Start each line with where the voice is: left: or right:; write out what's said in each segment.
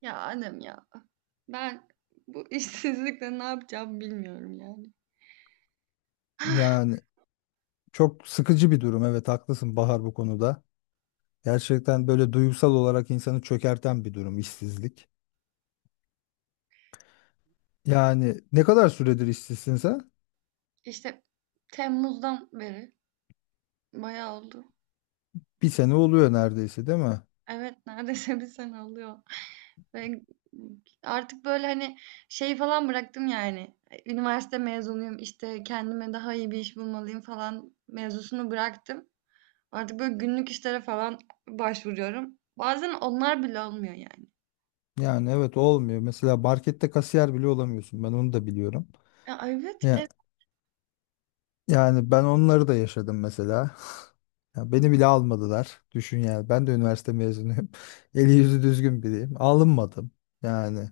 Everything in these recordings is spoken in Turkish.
right: Ya annem ya. Ben bu işsizlikle ne yapacağımı bilmiyorum yani.
left: Yani çok sıkıcı bir durum. Evet haklısın Bahar bu konuda. Gerçekten böyle duygusal olarak insanı çökerten bir durum işsizlik. Yani ne kadar süredir işsizsin sen?
right: İşte Temmuz'dan beri bayağı oldu.
left: Bir sene oluyor neredeyse değil mi?
right: Evet, neredeyse bir sene oluyor. Ve artık böyle hani şey falan bıraktım yani. Üniversite mezunuyum, işte kendime daha iyi bir iş bulmalıyım falan mevzusunu bıraktım. Artık böyle günlük işlere falan başvuruyorum. Bazen onlar bile olmuyor yani.
left: Yani evet olmuyor. Mesela markette kasiyer bile olamıyorsun. Ben onu da biliyorum.
right: Ya evet,
left: Ya,
right: evet.
left: yani ben onları da yaşadım mesela. Ya beni bile almadılar. Düşün yani. Ben de üniversite mezunuyum. Eli yüzü düzgün biriyim. Alınmadım. Yani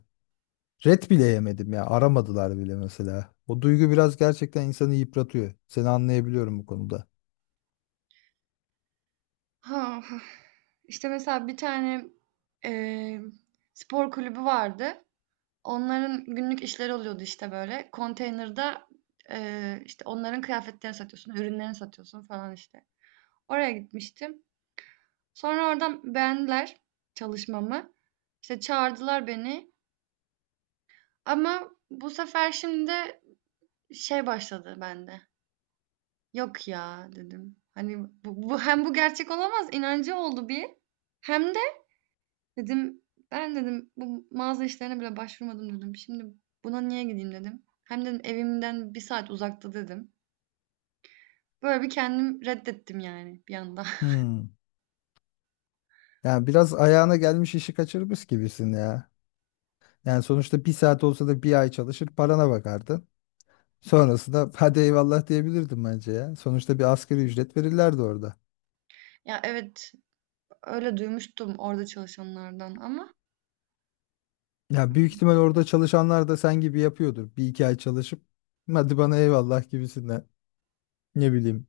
left: red bile yemedim ya. Aramadılar bile mesela. O duygu biraz gerçekten insanı yıpratıyor. Seni anlayabiliyorum bu konuda.
right: Ha, hah. İşte mesela bir tane, eee, spor kulübü vardı. Onların günlük işleri oluyordu işte böyle. Konteynerda, işte onların kıyafetlerini satıyorsun, ürünlerini satıyorsun falan işte. Oraya gitmiştim. Sonra oradan beğendiler çalışmamı. İşte çağırdılar beni. Ama bu sefer şimdi şey başladı bende. Yok ya dedim. Hani bu hem bu gerçek olamaz inancı oldu bir. Hem de dedim, "Ben" dedim, "bu mağaza işlerine bile başvurmadım." dedim. "Şimdi buna niye gideyim?" dedim. "Hem" dedim, "evimden bir saat uzakta." dedim. Böyle bir kendim reddettim yani bir anda.
left: Hmm. Yani biraz ayağına gelmiş işi kaçırmış gibisin ya. Yani sonuçta bir saat olsa da bir ay çalışır parana bakardın. Sonrasında hadi eyvallah diyebilirdim bence ya. Sonuçta bir asgari ücret verirlerdi orada.
right: Ya, evet, öyle duymuştum orada çalışanlardan ama
left: Ya büyük ihtimal orada çalışanlar da sen gibi yapıyordur. Bir iki ay çalışıp hadi bana eyvallah gibisinden. Ne bileyim.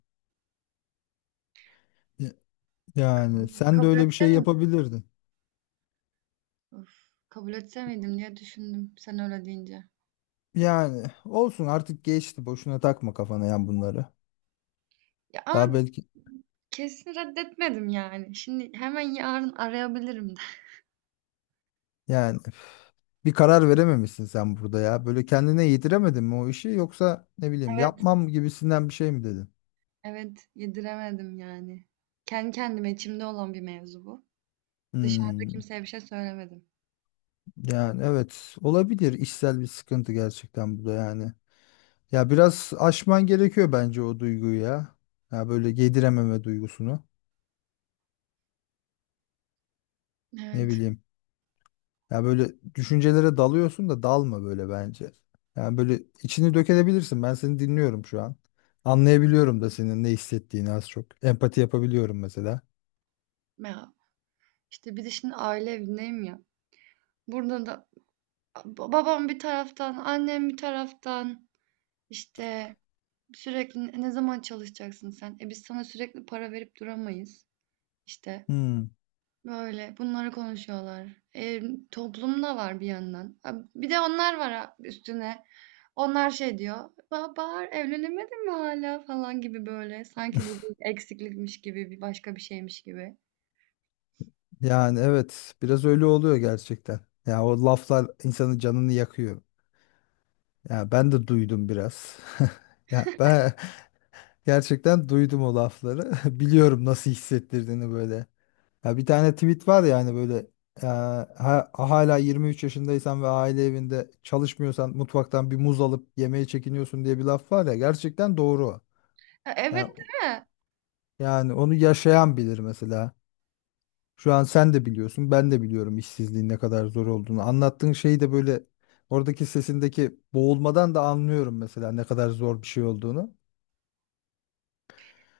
left: Ya- Yani sen de
right: kabul
left: öyle bir
right: etse
left: şey
right: miydim?
left: yapabilirdin.
right: Of, kabul etse miydim diye düşündüm sen öyle deyince.
left: Yani olsun artık geçti. Boşuna takma kafana yani bunları.
right: Ya,
left: Daha
right: ama
left: belki
right: kesin reddetmedim yani. Şimdi hemen yarın arayabilirim de.
left: yani bir karar verememişsin sen burada ya. Böyle kendine yediremedin mi o işi yoksa ne bileyim
right: Evet,
left: yapmam gibisinden bir şey mi dedin?
right: evet, yediremedim yani. Kendi kendime içimde olan bir mevzu bu. Dışarıda
left: Hmm,
right: kimseye bir şey söylemedim.
left: yani evet olabilir işsel bir sıkıntı gerçekten bu da yani. Ya biraz aşman gerekiyor bence o duyguyu ya. Ya böyle yedirememe duygusunu. Ne
right: Evet.
left: bileyim. Ya böyle düşüncelere dalıyorsun da dalma böyle bence. Yani böyle içini dökebilirsin. Ben seni dinliyorum şu an. Anlayabiliyorum da senin ne hissettiğini az çok. Empati yapabiliyorum mesela.
right: Ya, İşte bir de şimdi aile evindeyim ya. Burada da babam bir taraftan, annem bir taraftan işte sürekli "Ne ne zaman çalışacaksın sen? E biz sana sürekli para verip duramayız. İşte
left: Hmm.
right: böyle bunları konuşuyorlar. E, toplum da var bir yandan. Ha, bir de onlar var ha üstüne. Onlar şey diyor. Bahar evlenemedin mi hala falan gibi böyle. Sanki bu bir eksiklikmiş gibi, bir başka bir şeymiş gibi.
left: Yani evet biraz öyle oluyor gerçekten. Ya o laflar insanın canını yakıyor. Ya ben de duydum biraz. Ya ben gerçekten duydum o lafları. Biliyorum nasıl hissettirdiğini böyle. Ya bir tane tweet var ya hani böyle e, hala 23 yaşındaysan ve aile evinde çalışmıyorsan mutfaktan bir muz alıp yemeye çekiniyorsun diye bir laf var ya gerçekten doğru.
right: Ya, evet,
left: Yani,
right: değil mi?
left: yani onu yaşayan bilir mesela. Şu an sen de biliyorsun ben de biliyorum işsizliğin ne kadar zor olduğunu. Anlattığın şeyi de böyle oradaki sesindeki boğulmadan da anlıyorum mesela ne kadar zor bir şey olduğunu.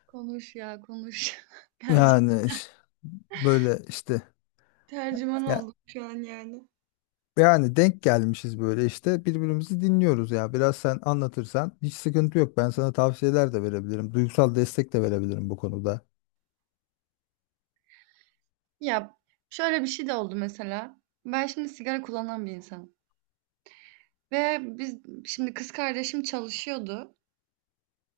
right: Konuş ya, konuş. Tercü-
left: Yani böyle işte
right: Tercüman
left: ya,
right: oldum şu an yani.
left: yani denk gelmişiz böyle işte birbirimizi dinliyoruz ya. Biraz sen anlatırsan hiç sıkıntı yok. Ben sana tavsiyeler de verebilirim. Duygusal destek de verebilirim bu konuda.
right: Ya şöyle bir şey de oldu mesela. Ben şimdi sigara kullanan bir insanım. Ve biz şimdi kız kardeşim çalışıyordu.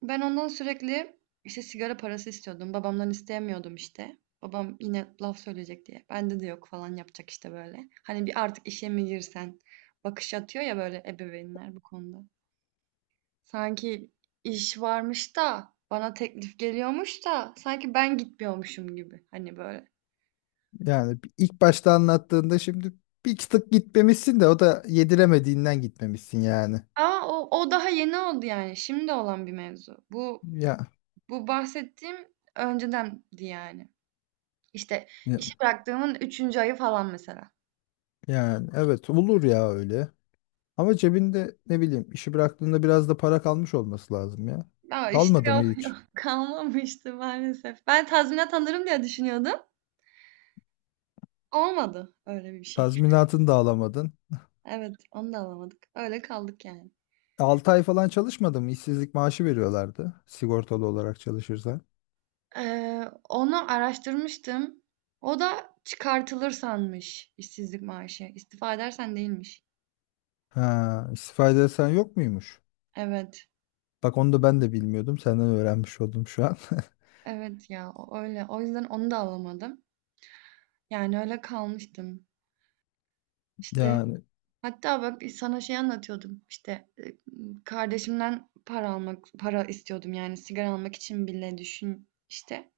right: Ben ondan sürekli işte sigara parası istiyordum. Babamdan isteyemiyordum işte. Babam yine laf söyleyecek diye. Bende de yok falan yapacak işte böyle. Hani bir artık işe mi girsen bakış atıyor ya böyle ebeveynler bu konuda. Sanki iş varmış da, bana teklif geliyormuş da sanki ben gitmiyormuşum gibi, hani, böyle.
left: Yani ilk başta anlattığında şimdi bir tık gitmemişsin de o da yediremediğinden gitmemişsin yani.
right: Ama o daha yeni oldu, yani, şimdi olan bir mevzu. Bu
left: Ya,
right: bu bahsettiğim öncedendi, yani. İşte,
left: ya
right: işi bıraktığımın üçüncü ayı falan mesela.
left: yani evet olur ya öyle. Ama cebinde ne bileyim işi bıraktığında biraz da para kalmış olması lazım ya.
right: Ya, işte,
left: Kalmadı mı
right: yok, yok,
left: hiç?
right: kalmamıştı maalesef. Ben tazminat alırım diye düşünüyordum. Olmadı öyle bir şey.
left: Tazminatını da alamadın.
right: Evet, onu da alamadık. Öyle kaldık, yani.
left: 6 ay falan çalışmadım. İşsizlik maaşı veriyorlardı. Sigortalı olarak çalışırsan.
right: Onu araştırmıştım. O da çıkartılır sanmış işsizlik maaşı. İstifa edersen değilmiş.
left: Ha, istifa edersen yok muymuş?
right: Evet.
left: Bak onu da ben de bilmiyordum. Senden öğrenmiş oldum şu an.
right: Evet ya öyle. O yüzden onu da alamadım. Yani öyle kalmıştım. İşte
left: Yani
right: hatta bak sana şey anlatıyordum. İşte kardeşimden para almak, para istiyordum yani sigara almak için bile düşün işte.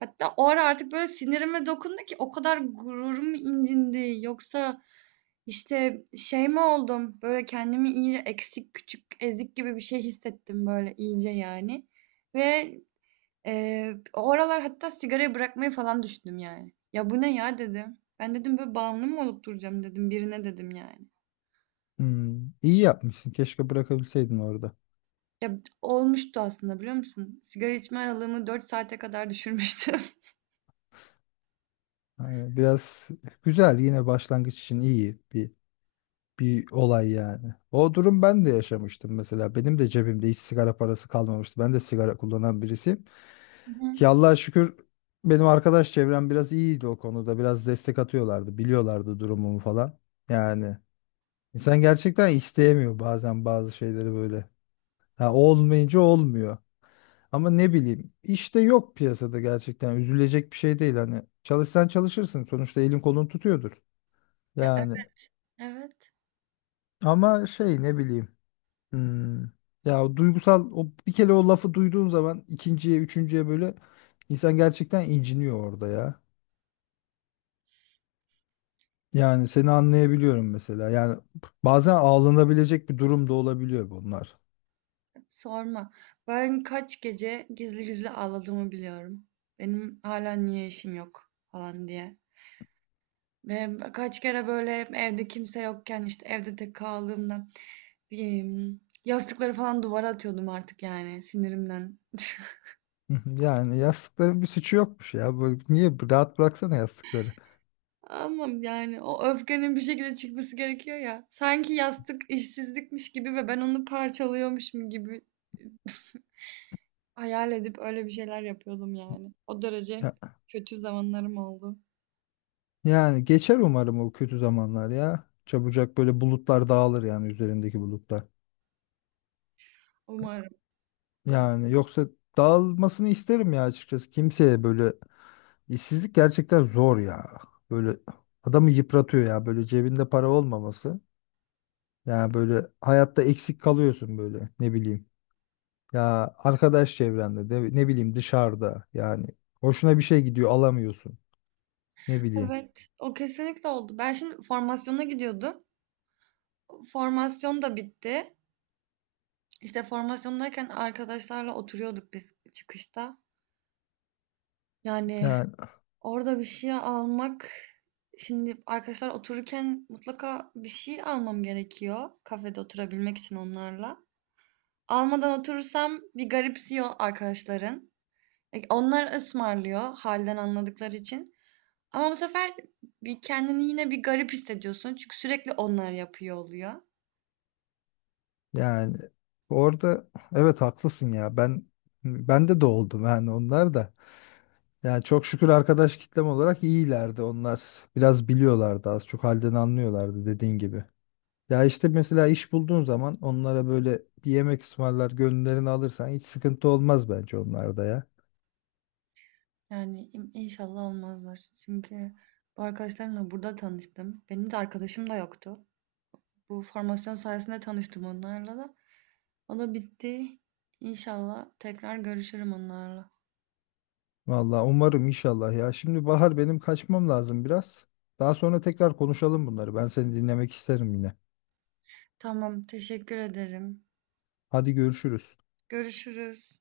right: Hatta o ara artık böyle sinirime dokundu ki o kadar gururum incindi. Yoksa İşte şey mi oldum? Böyle kendimi iyice eksik, küçük, ezik gibi bir şey hissettim böyle iyice yani. Ve o aralar hatta sigarayı bırakmayı falan düşündüm yani. Ya bu ne ya dedim. Ben dedim böyle bağımlı mı olup duracağım dedim birine dedim yani.
left: hmm, iyi yapmışsın. Keşke bırakabilseydin orada.
right: Ya olmuştu aslında biliyor musun? Sigara içme aralığımı 4 saate kadar düşürmüştüm.
left: Yani biraz güzel yine başlangıç için iyi bir olay yani. O durum ben de yaşamıştım mesela. Benim de cebimde hiç sigara parası kalmamıştı. Ben de sigara kullanan birisiyim.
right: Hı hı.
left: Ki Allah'a şükür benim arkadaş çevrem biraz iyiydi o konuda. Biraz destek atıyorlardı. Biliyorlardı durumumu falan. Yani insan gerçekten isteyemiyor bazen bazı şeyleri böyle. Ha, olmayınca olmuyor. Ama ne bileyim işte yok piyasada gerçekten üzülecek bir şey değil hani çalışsan çalışırsın sonuçta elin kolun tutuyordur.
right: Ya
left: Yani
right: evet,
left: ama şey ne bileyim. Hmm. Ya o duygusal o bir kere o lafı duyduğun zaman ikinciye, üçüncüye böyle insan gerçekten inciniyor orada ya. Yani seni anlayabiliyorum mesela. Yani bazen ağlanabilecek bir durum da olabiliyor bunlar.
right: sorma. Ben kaç gece gizli gizli ağladığımı biliyorum. Benim hala niye işim yok falan diye. Ve kaç kere böyle evde kimse yokken, işte, evde tek kaldığımda, emm, yastıkları falan duvara atıyordum artık yani sinirimden.
left: Yani yastıkların bir suçu yokmuş ya. Böyle niye rahat bıraksana yastıkları.
right: Ama yani o öfkenin bir şekilde çıkması gerekiyor ya. Sanki yastık işsizlikmiş gibi ve ben onu parçalıyormuşum gibi hayal edip öyle bir şeyler yapıyordum yani. O derece
left: Ya-
right: kötü zamanlarım oldu.
left: yani geçer umarım o kötü zamanlar ya. Çabucak böyle bulutlar dağılır yani üzerindeki bulutlar.
right: Umarım.
left: Yani yoksa dağılmasını isterim ya açıkçası. Kimseye böyle. İşsizlik gerçekten zor ya. Böyle adamı yıpratıyor ya. Böyle cebinde para olmaması. Ya böyle hayatta eksik kalıyorsun böyle ne bileyim. Ya arkadaş çevrende de ne bileyim dışarıda yani hoşuna bir şey gidiyor alamıyorsun. Ne bileyim.
right: Evet, o kesinlikle oldu. Ben şimdi formasyona gidiyordum. Formasyon da bitti. İşte formasyondayken arkadaşlarla oturuyorduk biz çıkışta. Yani
left: Yani
right: orada bir şey almak, şimdi arkadaşlar otururken mutlaka bir şey almam gerekiyor kafede oturabilmek için onlarla. Almadan oturursam bir garipsiyor arkadaşların. E, onlar ısmarlıyor halden anladıkları için. Ama bu sefer bir kendini yine bir garip hissediyorsun çünkü sürekli onlar yapıyor oluyor.
left: yani orada evet haklısın ya. Ben bende de oldum yani onlar da. Yani çok şükür arkadaş kitlem olarak iyilerdi onlar. Biraz biliyorlardı az çok halden anlıyorlardı dediğin gibi. Ya işte mesela iş bulduğun zaman onlara böyle bir yemek ısmarlar, gönüllerini alırsan hiç sıkıntı olmaz bence onlarda ya.
right: Yani inşallah olmazlar. Çünkü bu arkadaşlarımla burada tanıştım. Benim de arkadaşım da yoktu. Bu formasyon sayesinde tanıştım onlarla da. O da bitti. İnşallah tekrar görüşürüm onlarla.
left: Vallahi umarım inşallah ya. Şimdi Bahar benim kaçmam lazım biraz. Daha sonra tekrar konuşalım bunları. Ben seni dinlemek isterim yine.
right: Tamam, teşekkür ederim.
left: Hadi görüşürüz.
right: Görüşürüz.